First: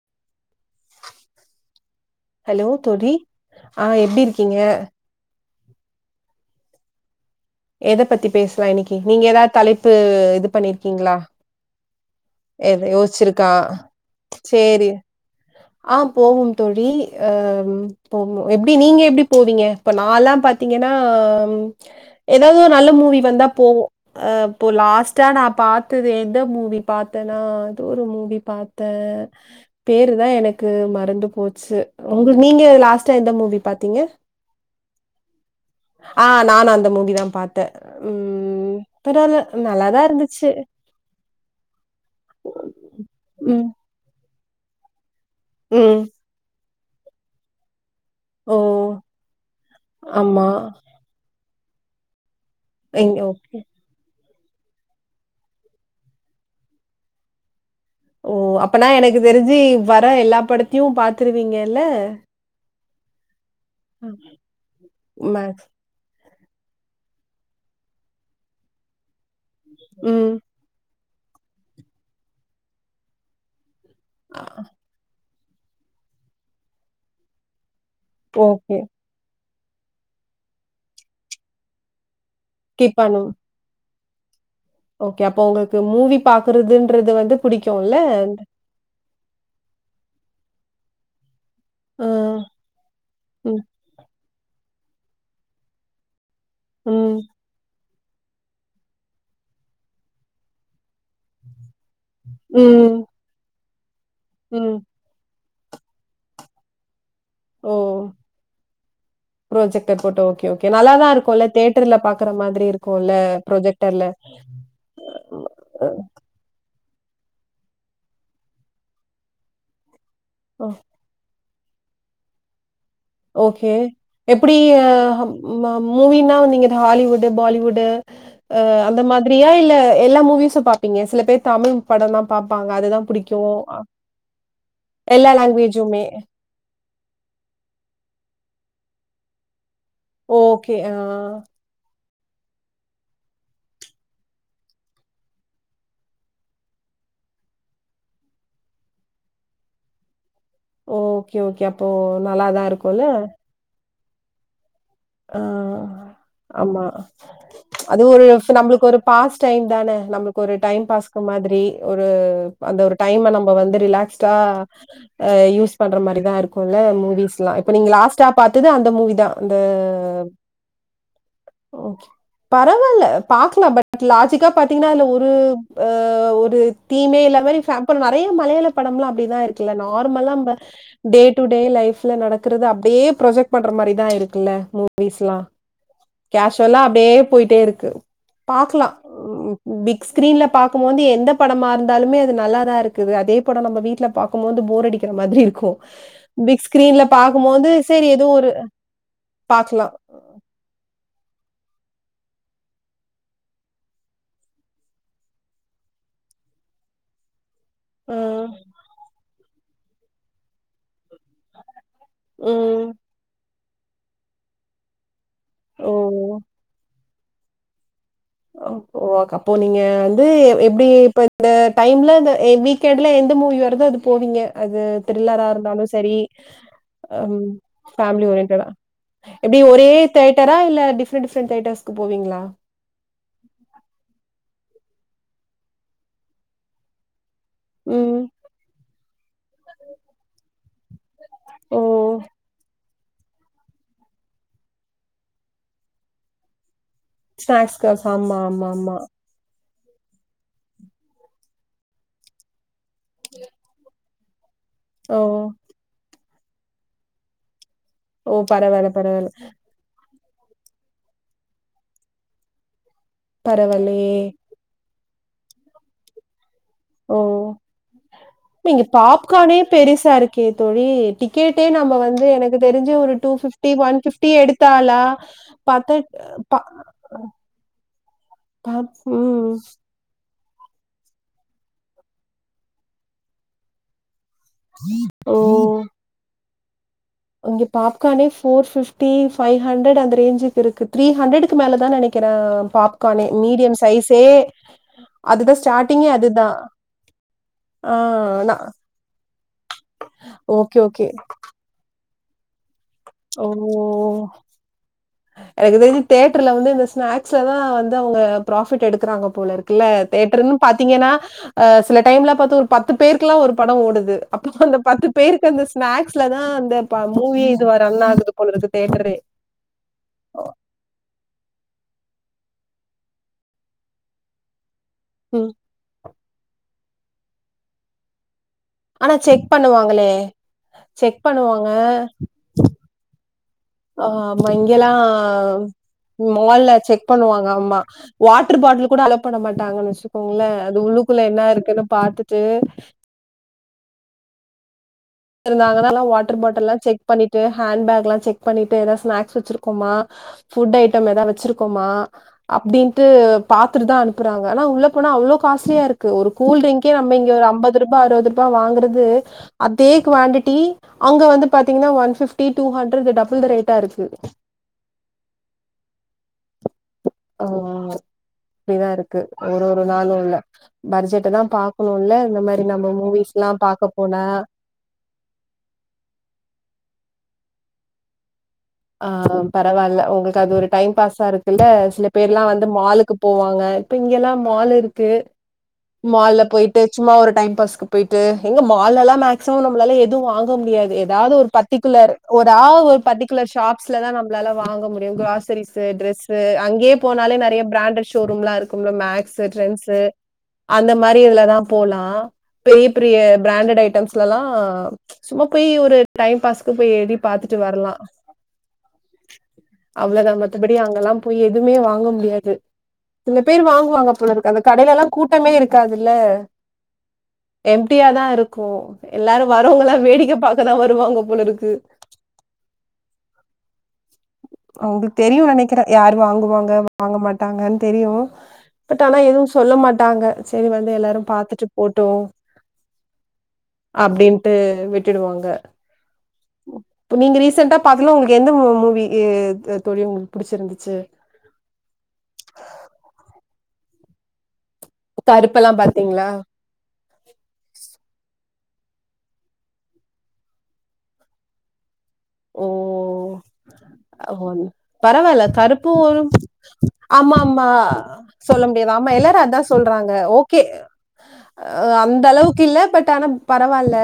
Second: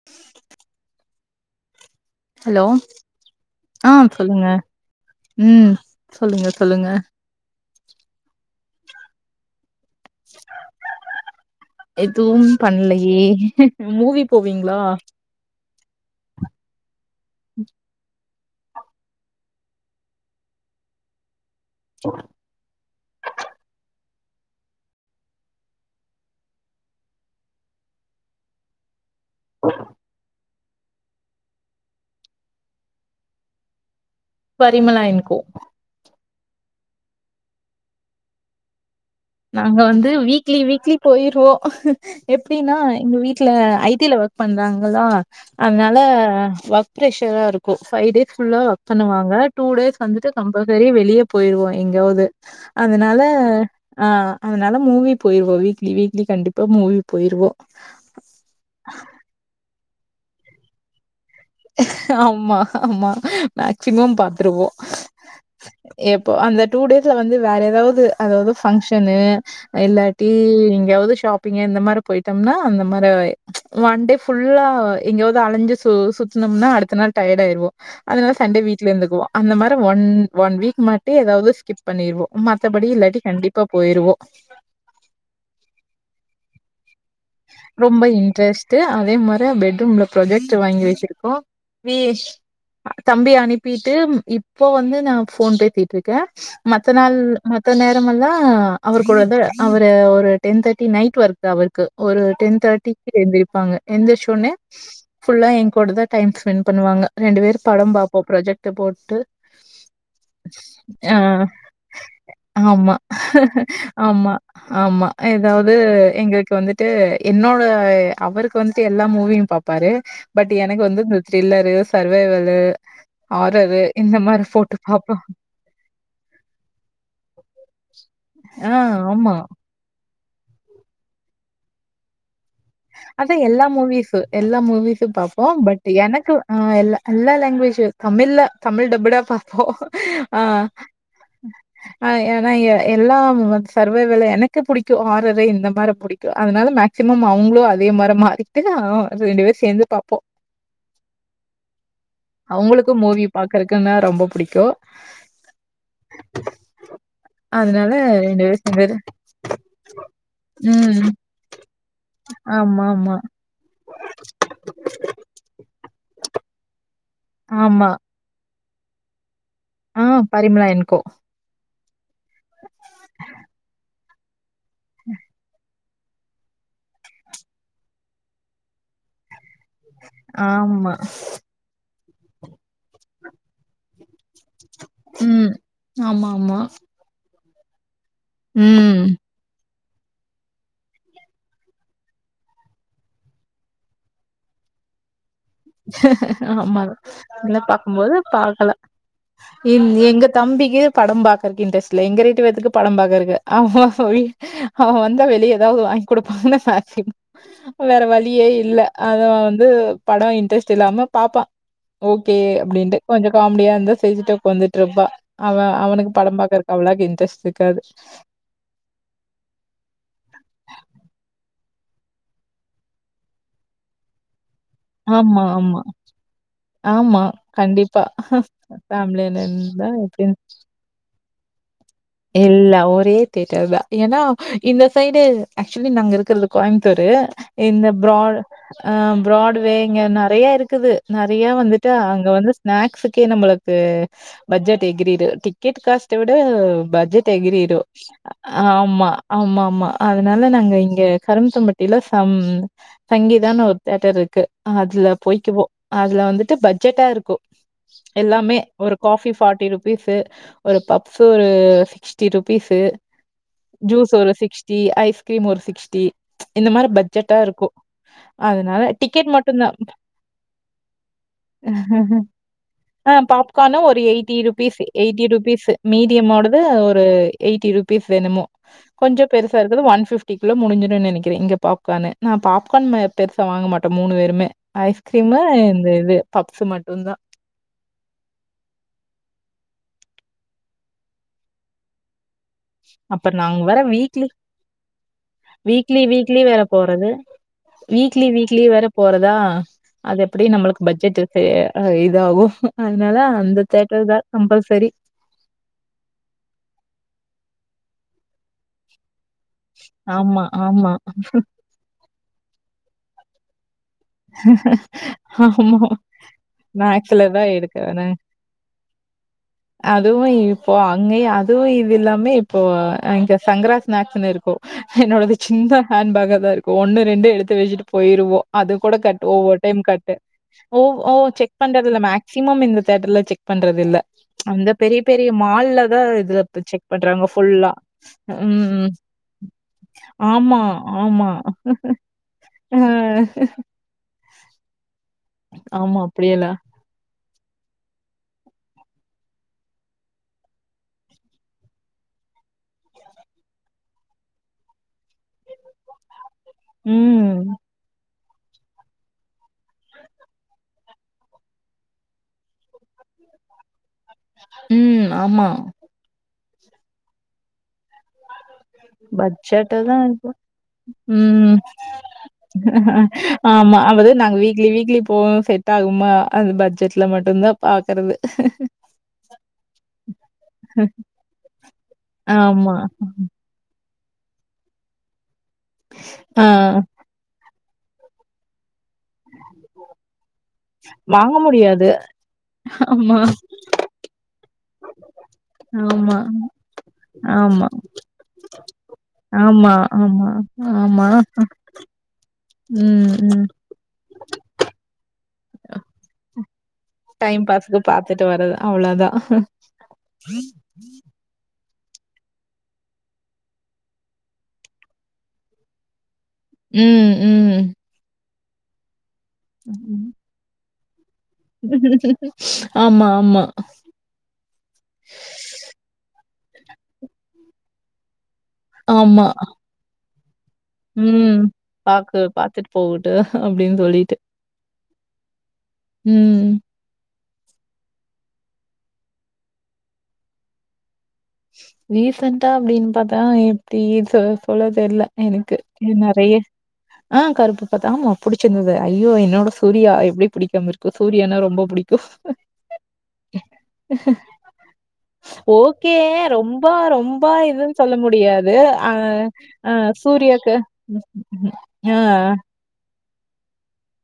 [unintelligible] Hello ஆ எப்டி சொல்லுங்க இருக்கீங்க ம் சொல்லுங்க சொல்லுங்க எத பத்தி பேசலா இன்னைக்கீ நீங்க எதாவுது தலைப்பு இது பண்ணிருக்கீங்ளா எதுவு பண்லையே மூவி போவீங்ளா சேரி ஆ போவோம் தோழி அ போகு எப்டி நீங்க எப்டி போவீங்க இப்ப நால்லா பாத்தீங்கன்னா எதாவுது ஒரு நல்ல மூவி வந்தா போவோ அ இப்போ லாஸ்ட்டா நா பாத்தது எந்த மூவி பாத்தன்னா ஏதோ ஒரு மூவி பாத்த பேரு தா என க்கு மறந்து போச்சு உங்க நீங்க லாஸ்ட்டா எந்த மூவி பாத்தீங்க பரிமலா என்கோ ஆ நானு அந்த மூவிதா பாத்த ம் பரவால்ல நாங்க நல்லாதா வந்து இருந்துச்சு வீக்லி வீக்லி போயிருவோ எப்டின்னா எங்க வீட்ல ம். ஐ டில ஒர்க் பண்றாங்ளா அதனால ம். ஒர்க் ப்ரஷரா இருக்கு ஃபைவ் டேஸ் ஓ! ஃபுல்லா ஒர்க் பண்ணுவாங்க டூ டேஸ் வந்துட்டு ஆமா. கம்பல்சரி வெளிய போயிருவோ எங்கியாவுது எங் அதனால ஓகே. ஆ அதனால மூவி போயிருவோ வீக்லி வீக்லி கண்டிப்பா மூவி போயிருவோ ஓ அப்பனா எனக்கு தெரிஞ்சு வர எல்லா படத்தையு பாத் ஆம்மா ஆம்மா மேக்ச்சிமம் பாத்துருவோ மேக்ஸ் எப்போ அந்த டூ டேஸ்ல வந்து வேற எதாவுது அதாது ஃபங்ஷனு இல்லாட்டி ம். எங்கயாவுது ஷாப்பிங்கு இந்த மாரி போயிட்டோம்னா அந்த மாரி ஒன் டே அ ஃபுல்லா எங்கியாவுது அலைஞ்சு சுத்தனோம்னா அடுத்த நாள் டயட் ஆயிருவோ அதனால சண்டே ஓகே. வீட்ல இருந்துக்குவோ அந்த மாரி ஒன் ஒன் வீக் மட்டு எதாவுது ஸ்கிப் பண்ணிருவோ மத்தபடி கீப் இல்லாட்டி பண்ணும். கண்டிப்பா போயிருவோ ஓகே அப்போ உங்களுக்கு மூவி பாக்குறதுன்றது வந்து பிடிக்கும்ல? ரொம்ப இன்ட்ரெஸ்ட்டு அதே மாரி பெட்ரூம்ல ப்ரொஜெக்ட்ர் வாங்கி வச்சிருக்கோ அ. விஸ் தம்பி ம். அனுப்பிட்டு இப்போ வந்து நா ஃபோன் பேசிட் ருக்கே மத்த நாள் ம். மத்த நே ரமெல்லா அவுரு கூட அவரு ஒரு டென் தேட்டி நைட் ஒர்க் அவுருக்கு ஒரு டென் ம். தேட்டிக்கு எழுந்திருப்பாங்க எந்திச்ச ஓன்னே ம். ஃபுல்லா எ கூட தா டைம் ஸ்பெண்ட் பண்ணுவாங்க ரெண்டு பேரு படோ பாப்போ ப்ரொஜெக்ட்ர் போட்டு ப்ரொஜெக்டர் போட்டு ஓகே ஓகே நல்லாதா ஆ இருக்குல்ல தேட்டர்ல பாக்குற மாரி ஆமா இருக்குல்ல ப்ரொஜெக்டர்ல ஆமா ஆமா எதாவுது எங்க வந்துட்டு என்னோட அவருக்கு வந்துட்டு எல்லா மூவியு பாப்பாரு பட் ஓ எனக்கு வந்து த்ரில்லரு, சர்வைவல்லு, ஹாரரு இந்த மாரி எப்டி போட்டு பாப்போ ம மூவினா நீங்க ஹாலிவுட்டு, பாலிவுட்டு அ ஆ அந்த ஆமா. மாதிரியா இல்ல எல்லா மூவிஸு பாப்பீங்க சில பேர் தமிழ் படோ தா பாப்பாங்க அதுதா அதா எல்லா மூவிஸு எல்லா மூவிஸு எல்லா பாப்போ பட் லாங்குவேஜுமே. எனக்கு ஆ எல்ல எல்லா லாங்குவேஜ் தமிழ்ல தமிழ் டப்புடா பாப்போ ஆ ஓகே. ஆ ஆ ஏனா எல்லா சர்வே வேல எனக்கு புடிக்கு ஆறுரை இந்த மாரி புடிக்கு அதனால மேக்சிமம் அவங்களு அதே மாற மாறிகிட்டு ரெண்டு பேரு சேர்ந்து பாப்போ ஓகே ஓகே அப்போ நல்லாதா இருக்குல்ல கருகன்னா ரொம்ப புடிக்கு ஆ ஆமா அதனால அது ஒரு பேரும் நம்மளுக்கு சேந்து ஒரு பாஸ் டைம் தானே நம்மளுக்கு ஒரு டைம் ம். பாஸ்கு மாறி ஒரு அந்த ஒரு ஆமாமா. டைம நம்ம வந்து ரிலாக்ஸ்டா அ யூஸ் பண்ற மாரிதா இருக்குல்ல மூவிஸ்ல்லா இப்ப ஆமா. நீங்க லாஸ்ட்டா பாத்தது அந்த மூவிதா அந்த ஆ பரிமலா என் கோ ஓகே பரவாயில்ல பாக்கலா பட் லாஜிக்கா பாத்தீங்கன்னா அதுல ஒரு ஆ ஒரு தீமே இல்லாத மாறி ஃபேப் பண்ணணு நெறைய மலையாள படம்லா அப்டி தா இருக்கு இந்த நார்மல இந்த ஆமா. டேட் டூ டே லைப்ல நடக்குறது அப்டியே ப்ரொஜெக்ட் பண்ற மாறிதா இருக்குல்ல மூவிஸ்லா ம். ஆமாமா. கேஷுவுல்லா அப்டியே போயிட்டே இருக்கு பாக்கலா ம். ம் பிக்ஸ்கிரீன்ல பாக்கும் போது எந்த படமா இருந்தாலுமே அது நல்லா தா இருக்குது அதே படம் நம்ம வீட்டுல பா க்கும் போது போர் அடிக்கிற மாறி இருக்கு ஆமா இதல்ல சரி பாக்கபோது ஏதோ ஒரு பாகலா பாக்கலாம். எங்க தம்பிக்கி படம் பாக்கறக்கு இன்ட்ரஸ்ட் இல்ல எங்க ரெண்டு பேத்துக்கு படம் பாக்றக்கு ஆமா அவன் வந்தா வெளியே ஏதாவது வாங்கி கொடுப்பாங்கன்னு சாத்திய வேற வழியே ம். இல்ல அத வந்து படம் இன்ட்ரெஸ்ட் இல்லாம பாப்பா ஓகே ம். அப்டின்ட்டு கொஞ்சோ காமெடியா இருந்தா சிரிச்சுட்டு உக்காந்துட்டு இருப்பா அவ அவனுக்கு ஓ! படம் பாக்குறக்கு அவளேவுக்கு இன்ட்ரெஸ்ட் இருக்காது ஓ ஓ அப்போ நீங்க வந்து எப்டி இப்ப இந்த டைம்ல வீக்கெண்ட்ல எந்த மூவி வருது அது போவிங்க அது ஆமா த்ரில்லரா ஆமா இருந்தாலு சரி ஆ ஆமா கண்டிப்பா ஃபேமிலி ஒரியன்டர ஃபேமிலில எப்டி இருந்தா ஒரே எப்டின்னு தேட்டரா இல்ல டிஃப் பிரின்ட் பிரின்டைடஸ் இல்ல ஒரே தியேட்டர் தா ஏன்னா இந்த சைடு ஆக்சுலி நாங்க இருக்கிறது கோயமுத்தூரு இந்த ம். ப்ரான் அ ப்ராட்வே இங்க நெறய இருக்குது நெறய ஓ! வந்துட்டு அங்க வந்து ஸ்நாக்ஸுக்கே நம்மளுக்கு ஆ பட்ஜெட் எகிரிடு டிக்கெட் காஸ்ட வீட பட்ஜெட் ஸ்நாக்ஸ் எகிரிடு காசு. ஆமா, ஆமா ஆமா ஆமா அதனால நாங்க இங்க கரும் தம்பட்டில சம் சங்கீதான்னு ஒரு தேட்டர் இருக்கு அதுல ஓ! போய்க்குவோ அதுல வந்துட்டு பட்ஜெட்டா இருக்கு ஓ! எல்லாமே பரவால்ல, ஒரு காஃபி பரவால்ல. பார்ட்டி ரூ பிஸ் ஒரு பப்ஸ்ஸு ஒரு சிக்ஸ்டி ரூபிஸு ஜூஸ் பரவால்லையே! ஒரு சிக்ஸ் டி ஐஸ்கிரீம் ஒரு சிக்ஸ்டி இந்த மாறி பட்ஜெட்டா இருக்கும் அதனால இங்கே டிக்கெட் பாப்கார்னே மட்டும் தான். பெருசா இருக்கே தோழி டிக்கெட்டே நம்ம வந்து எனக்கு தெரிஞ்சு ஒரு டூ பிப் கானு ஒரு எயிட்டி ருபீஸ் எயிட்டி ருபீஸ் பாத்தா மீடியம் ஓட ப ந்து அது ஒரு எயிட்டி ருபீஸ் வேணுமோ ப கொஞ்சோ ம். பெருசா இருக்குது ஒன் பிப்டி குள்ளே முடிஞ்சுடுனு நினைக்கிறே இங்க பாப்கார்னு நா பாப்கார்ன் பெருச வாங்க மாட்டோ மூணு பேருமே ஓ ஐஸ்கிரீமு இந்த இது பப்ஸ் மட்டு தா இங்கே பாப்கான்னே ஃபேர் ஃபிப்டி ஃபைவ்ஹண்ட்ரட் அந்த ரேஞ்சுக்கு இருக்கு த்ரீ ஹண்ட்ரடுக்கு மேல தா நெனைக்கிறே பாப்கானே அப்ப நாங்க மீடியம் வேற சைஸே வீக்லி அதுதா வீக்லி ஸ்டார்டிங்கே வீக்லி அதுதா வேற போறது. ஆ வீக்லி நா வீக்லி வேற போறதா அது எப்டி ஓகே நம்ளுக்கு ஓகே பட்ஜெட் அ அ இதாகு அதனால ஓ அந்த தேட்டர்தா கம்பல்சரி எனக்கு தெரிஞ்சு தேட்டர்ல வந்து இந்த ஸ்நாக்ஸ்லதா வந்து அவுங்க ப்ராஃபிட் எடுக்குறாங்க போலருக் இல்ல ஆமா தேட்டர்ன்னு ஆமா பாத்திங்கன்னா அ சில டைம்ல பாத்தா ஒரு பத்து பேருக்குல்லா ஒரு படோ ஓடுது அப்போ அந்த பத்து பேருக்கு அந்த ஆமா ஸ்நாக்ஸ்லதா அந்த ழ மேக்ஸ்ல தா மூவி இதுவே ரன் எடுக்கறே ஆகுது போலருக்கு தேட்டரே அதுவு இப்போ அங்கயு அதுவு இது இல்லாமே இப்போ இங்க சங்கரா ஸ்நாக்ஸ்ன்னுருக்கு என்னோடது ம் சிந்தா ஹேன்பேகாதா இருக்கு ஒண்ணு ரெண்டு எடுத்து வச்சுட்டு பொயிருவோ அது கூட ஆனா கட் செக் ஒவ்வொரு டைம் கட் பண்ணுவாங்களே செக் பண்ணுவாங்க பண்றது இல்ல ஆமா அந்த இங்கெல்லா பெரிய பெரிய மால்ல தா இதுல மால்ல செக் பண்றாங்க பண்ணுவாங்க ஃபுல்லா அம்மா வாட்டர் ம் பாட்டில் கூட அலோ பண்ண மாட்டாங்கன்னு வச்சுக்கோங்களே ஆமா அது உள்ளுக்குள்ள ஆமா என்ன இருக்குன்னு பாத்துட்டு அ இருந்தாங்கன்னா ஆமா, எல்லா வாட்டர் அப்படியெல்லாம். பாட்டில்லா செக் பண்ணிட்டு ஹேண்ட் பேக் எல்லா செக் பண்ணிட்டு ஏதா ஸ்நாக்ஸ் வச்சிருக்கோமா ஃபுட்டு ஐட்டம் எதா வச்சிருக்கோமா அப்டின்னுட்டு பாத்துட்டுதா அனுப்புறாங்க ஆனா உள்ள போனா அவ்ளோ காஸ்ஸ்லியாருக் ஒரு கூல்ட்ரிக்கே நம்ம ம். இங்க ஒரு அம்பது ருபா அறுவது ருபா வாங்குறது அ தே குவான்டிட்டி அங்க வந்து பாத்திங்ன்னா one fifty two hundred double தே ரேட்டா இருக்கு ம் ஆமா ஓ அப்டிதா இருக்கு ஒரு பட்ஜெட்டு ஒரு தான் நாளு இப்போ. இல்ல பர்ஜெட்ட தா ம். பாக்கணுல்ல இந்த மாரி நம்ம மூணு வீஸ் எல்லா ஆமா. பாக்க அதாவது போனா நாங்க வீக்லி வீக்லி போகு செட் ஆகுமா அந்த பட்ஜெட்ல மட்டுதா பாக்றது அ பரவால்ல உங்ளுக்கு அது ஒரு டைம் பாஸா இருக்குல்ல சில பேர்ல்லா வந்து ஆமா. மாலுக்கு போவாங்க ங்க இப்ப இங்கல்லா மால் இருக்கு மால்ல ஆ. பொய்ட்டு சும்மா ஒரு டைம் பாஸ்கு பொயிட்டு எங்க மால்லல்லா சோ நம்ளால எதுவு வாங்க முடியாது வாங்க ஏதாவ்து ஒரு முடியாது. பர்டிகுலர் ஒராவ் ஒரு ஆமா, பர்டிகுலர் ஷாப் ல தா நம்ளால வாங்க முடியு க்ராஸ் ஆக்சரிஸ்ஸூ ஆமா, டிரெஸ்ஸூ அங்கேய போனாலே நறைய ஆமா, பிராண்டட் ஷோரூம்ல இருக்கும்ல மேக்ஸ்ஸூ ஆமா, ட்ரெண்ட்ஸ்ஸூ ஆமா, அந்த ஆமா. மாரி இதுலதா போலா பெரிய ம், பெரிய ம். பிராண்டட் ஐட்டம்ஸ் லல்லா சும்மா போய் ஒரு டைம் பாஸ் போய் ஏறி டைம் பாத்துட்டு பாஸ்க்கு வர்லா பாத்துட்டு வர்றது. அவ்வளோதான். அவ்ளோதா மத்தப படி அங்கல்லா போய் எதுமே போய் வாங்க முடியாது சில பேர் வாங்குவாங்க போலருக்கு அந்த கடைய்லெல்லா கூட் டமே இருக்காது இல்ல ம் ம் எம்டியாதா இருக்கு எல்லாரு வரவ்ங்கல்லா வேடிக்க பாக்கதா வருவாங்க போல இருக்கு. ஆமா ஆமா அவுங்களுக்கு தெரியு நெனைக்கிறே யாரு வாங்குவாங்க வாங்க மாட்டாங்கன் தெரியு பட் ஆனா ஆமா. எதுவு சொல்ல மாட்டாங்க சரி வந்து எல்லாரு ம். பாத்துட்டு போட்டு பாக்கு பாத்துட்டு போகட்டு அப்டின்னு சொல்லிட்டு. அப்டின்ட்டு விட்டுடுவாங்க ம் இப்ப நீங்க ரீசெண்டா பாத்தணு உங்ளுக்கு எந்த மூவி தோழி உங்ளுக்கு புடிச்சிருந்துச்சு ரீசன்டா அப்டின் பாத்தா எப்டி சொ சொல்ல தெர்ல எனக்கு கருப்பெல்லா பாத்தீங்களா நறைய அ கருப்பு பாத்தா ஆமா புடிச்சிருந்துது ஐயோ என்னோட சூர்யா எப்டி புடிக்காம இருக்கு சூர்யனா ரொம்ப புடிக்கு ஓ ஓ அ பரவால்ல கருப்பு ஓகே. ப்போல் ரொம்ப ரொம்ப ஆமா ஆமா இதுன்னு சொல்ல முடியாது. சொல்ல அ முடியாது ஆமா எல்லாரு அதா சொல்றாங்க ஓகே யா க்கில்ல பட் ஆனா பரவால்ல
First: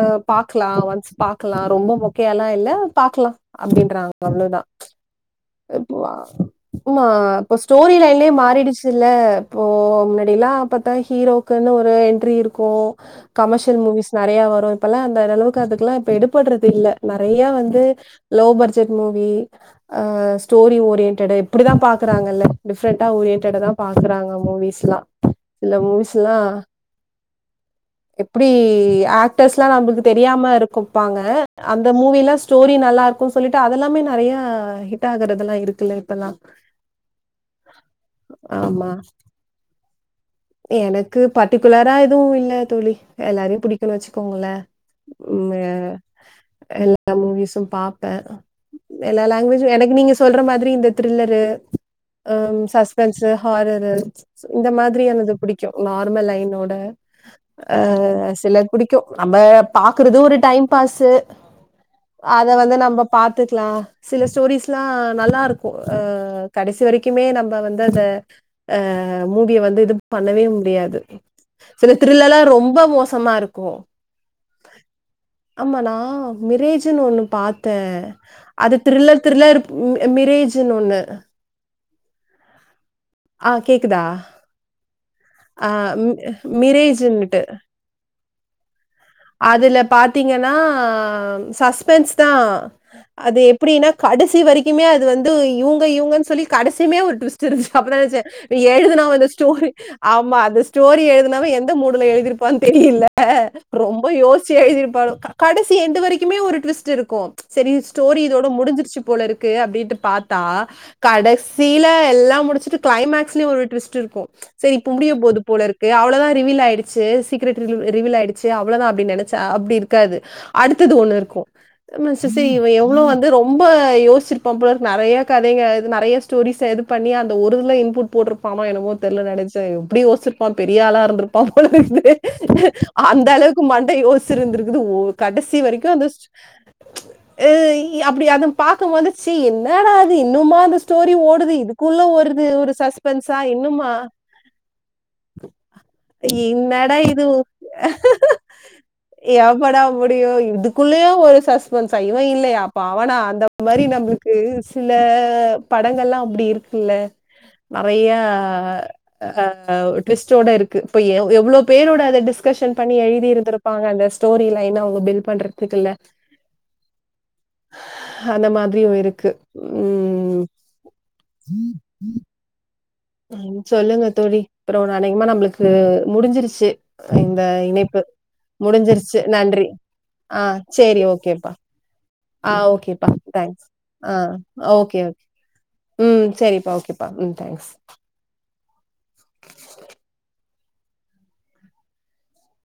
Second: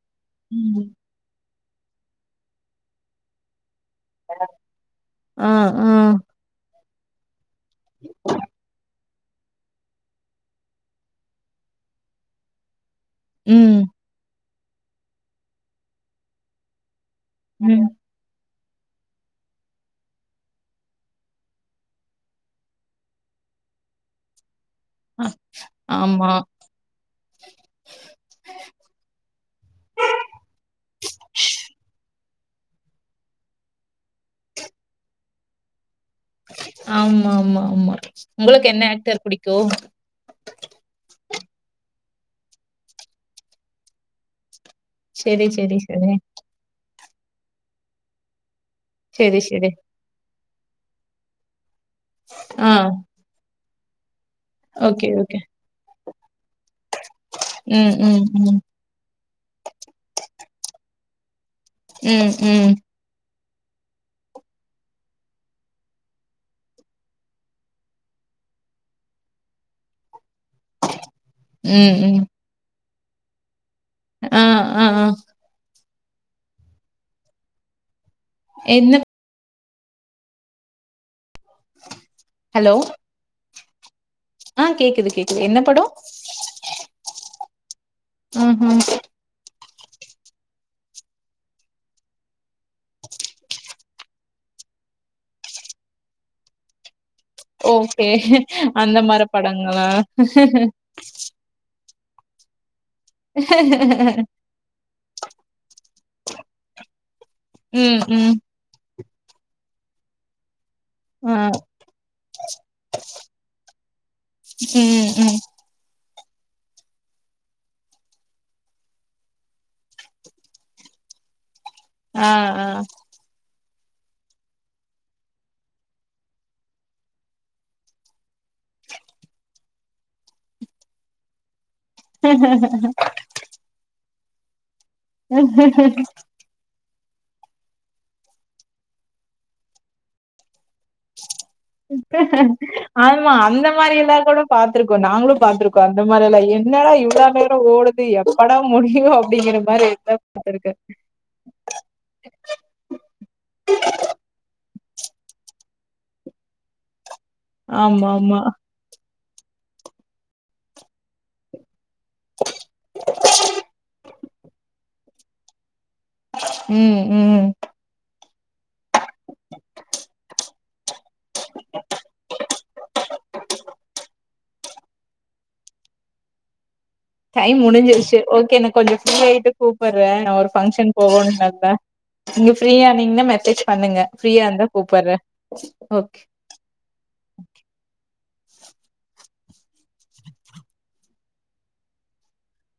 அ பக்லா ம். ஒன்ஸ் பாக்லா ரொம்ப மொ க்கையால்லா இல்ல பாக்லா அப்டின்றாங்க அவ்ளொதா ஆ ஆ. இப்ப மா இப்ப ஸ்டோரி லைன்லயே மாறிடிச்சு ல்ல இப்போ முன்னாடியெல்லா பாத்தா ஹீரோக்குன்னு ஒரு என்ட்ரி இருக்கு கமர்ஷியல் ம். மூவிஸ் நறைய வரு இப்பல்லா அந்தளவுக்கு அதுக்குல்லா இப்ப எடுபட்றது இல்ல நறைய வந்து ம். லோ பட்ஜெட் மூவி ஆ ஸ்டோரி ஓரியன்ட்டடு இப்டி தா பாக்குறாங்கல்ல டிஃப்ரெண்ட்டா ஓரியன்டடதா பாக்குறாங்க மூவிஸ்லா சில ஆமா. மூவிஸ்லா எப்டி ஆக்டர்ஸ்லா நம்ளுக்கு தெரியாம இருக்கப்பாங்க அந்த மூவிலா ஸ்டோரி நல்லா இருக்கூன் சொல்லிட்டு அதெல்லாமே நறையா ஹிட் ஆகுறதெல்லா இருக்குல்லை ஆமா ஆமா ஆமா உங்களுக்கு என்ன ஆமா ஆக்ட்டர் புடிக்கு எனக்கு பர்ட்டிகுலரா எதுவு இல்ல தோழி எல்லாரையு புடிக்கூண் வச்சுக்கோங்கள சரி ம்ம சரி சரி. எல்லா மூவிஸும் பாப்ப எல்லா சரி சரி. லாங்வேஜு எனக்கு நீங்க சொல்ற மாதிரி இந்த த்ரில்லர் ஆ சஸ்பென்ஸு ஹாரரு இந்த ஓகே, மாத்ரியானது ஓகே. புடிக்கு நார்மல் லைனோட ஆ ம், ம், சில ம், புடிக்கு நம்ப பாக்குறது ஒரு டைம் பாஸு ம், அத ம், வந்து நம்பப் பாத்துக்லா சில ஸ்டோரிஸ்லா நல்லாருக்கு ஆ கடசி வரைக்கிமே நம்ப வந்து அத அ மூவிய வந்து இது பண்ணவே முடியாது சில ம், ம். த்ரில்லலா ரொம்ப மோசமாருக்கு ஆ ஆ ஆமா நா மிரேஜ்ஜுன் ஒண்ணு பாத்த அது என்ன த்ரில்ல த்ருல்லர் ம் மிரேஜுனு ஒண்ணு ஹெலோ ஆ கேக்குதா ஆ கேக்குது கேக் ஆ ம் மிரேஜுன்னுட்டு ம் ஹ்ம் அதுல பாத்தீங்கன்னா சஸ்பென்ஸ் தா அது எப்டின்னா கடசி வரிக்கிமே அது வந்து இவ்ங்க இவ்ங்கன் சொல்லி கடசிமே ஒர் ட்விஸ்ட்டு இருந்ச் அப்பதா ஓகே. நென்ச்ச அந்த எழுதுனவ மார இந்த ஸ்டோரி படங்களா? ஆமா அந்த ஸ்டோரி எழுதுனவ எந் த மூடுல எழுதிருப்பான் தெரியில ஓஸ்ச்சி எழுதிர்ப்பாளநனோ கடசி எண்டு வரைக்கிமே ஒரு ட்விஸ்ட்டு இருக்கு செரி ம், ஸ்டோரி ம். இதோட முடிஞ்சிர்ச்சு போலருக்கு அப்டின்ட்டு பாத்தா ஆ, கடசீல எல்லாம் முடிச்சிட்டு க்ளைமேக்ஸ்லியு ஒரு ட்விஸ்ட்டு இருக்கு செரி இப்போ ம், முடியபோது ம். போலருக் கு அவ்ளொதா ரிவீலாய்டுச்சி சீக்ரெட் ரிலு ரிவீல் ஆய்டு ச்சி அவ்ளதா அப்டின் நெனச்சா அப்டி இருக்காது அடுத்தது ஒண்ணு இருக்கு ஆ, நென்ச்ச செ ஆ. இவ எவ்ளோ வந் து ரொம்ப யோஸ்ச்சிர்ப்பா போலருக் நறைய கதைங்க இது நறைய ஸ்டோரிஸ இது பண்ணி அந்த ஒரு இத்ல இன்ப்புட் போட்ரு பானோ என்னவோ தெர்ல நெனச்ச எப்டி யோஸ்ச்சிர்ப்பா பெரிய ஆளா இருந்துர்ப்பா போலக்து அந்த அளவுக்கு மண்ட யோஸ்சு இருந்துருக்குது ஒ கடசீ வரைக்கு அந்த ஸ் ஆ அப்டி அத பாக்கம்போது சி என்னாடா இது இன்னுமா அந்த ஸ்டோரி ஓடுது இது க்குள்ள ஒருது ஒரு ஆமா, சஸ்பென்ஸா அந்த இன்னுமா மாரியெல்லாம் கூட பாத்துருக்கோம். நாங்களும் பாத்துருக்கோம். அந்த மாரியெல்லாம். என்னடா இன்னடா இது இவ்ளோ உ நேரம் ஓடுது எப்படா முடியும்? அப்படிங்கிற எப்படா மாரி எல்லாம் முடியு பாத்துருக்கேன். இதுக்குள்ளயா ஒரு சஸ் வன்செய் இவன் இல்லயா ப அவனா அந்த மாரி நம்மளுக்கு சில படங்கள்லா அப்டிருக் இல்ல ஆமா, நெறயா ஆமா. ஆ டுவிஸ்டோடருக்கு இப்ப எவ் எவ்ளோ பேரோட அத டிஸ் கஷன் பண்ணி எழுதிருந்துருப்பாங்க அந்த ஸ்டோரி லைனா அவ்ங்க பில் பண்றதுக்குல்ல ம் ம் அந்த மாதிரியும் இருக்கு ம் சொல்லுங்க தோழி அப்றோ அனேகமா நம்மளுக்கு முடிஞ்சிருச்சு இந்த டைம் இணைப்பு முடிஞ்சிருச்சு ஓகே நா கொஞ்சோ ஃப்ரீ முடிஞ்சிருச்சு ஆயிட்டு நன்றி கூப்பட்றே நா ஆ ஒரு ஃபங்க்ஷன் செரி ஓகேப்பா போகோணுனல்ல நீங்க ஆ ஓகேப்பா ஃப்ரீயானீங்கன்னா மெசேஜ் தேங்க்ஸ் பண்ணுங்க ஆ ஃப்ரீயா இருந்தா ஓகே கூப்பட்றே ஓகே ம் செரிப்பா ஓகே பா ம் தேங்க்ஸ்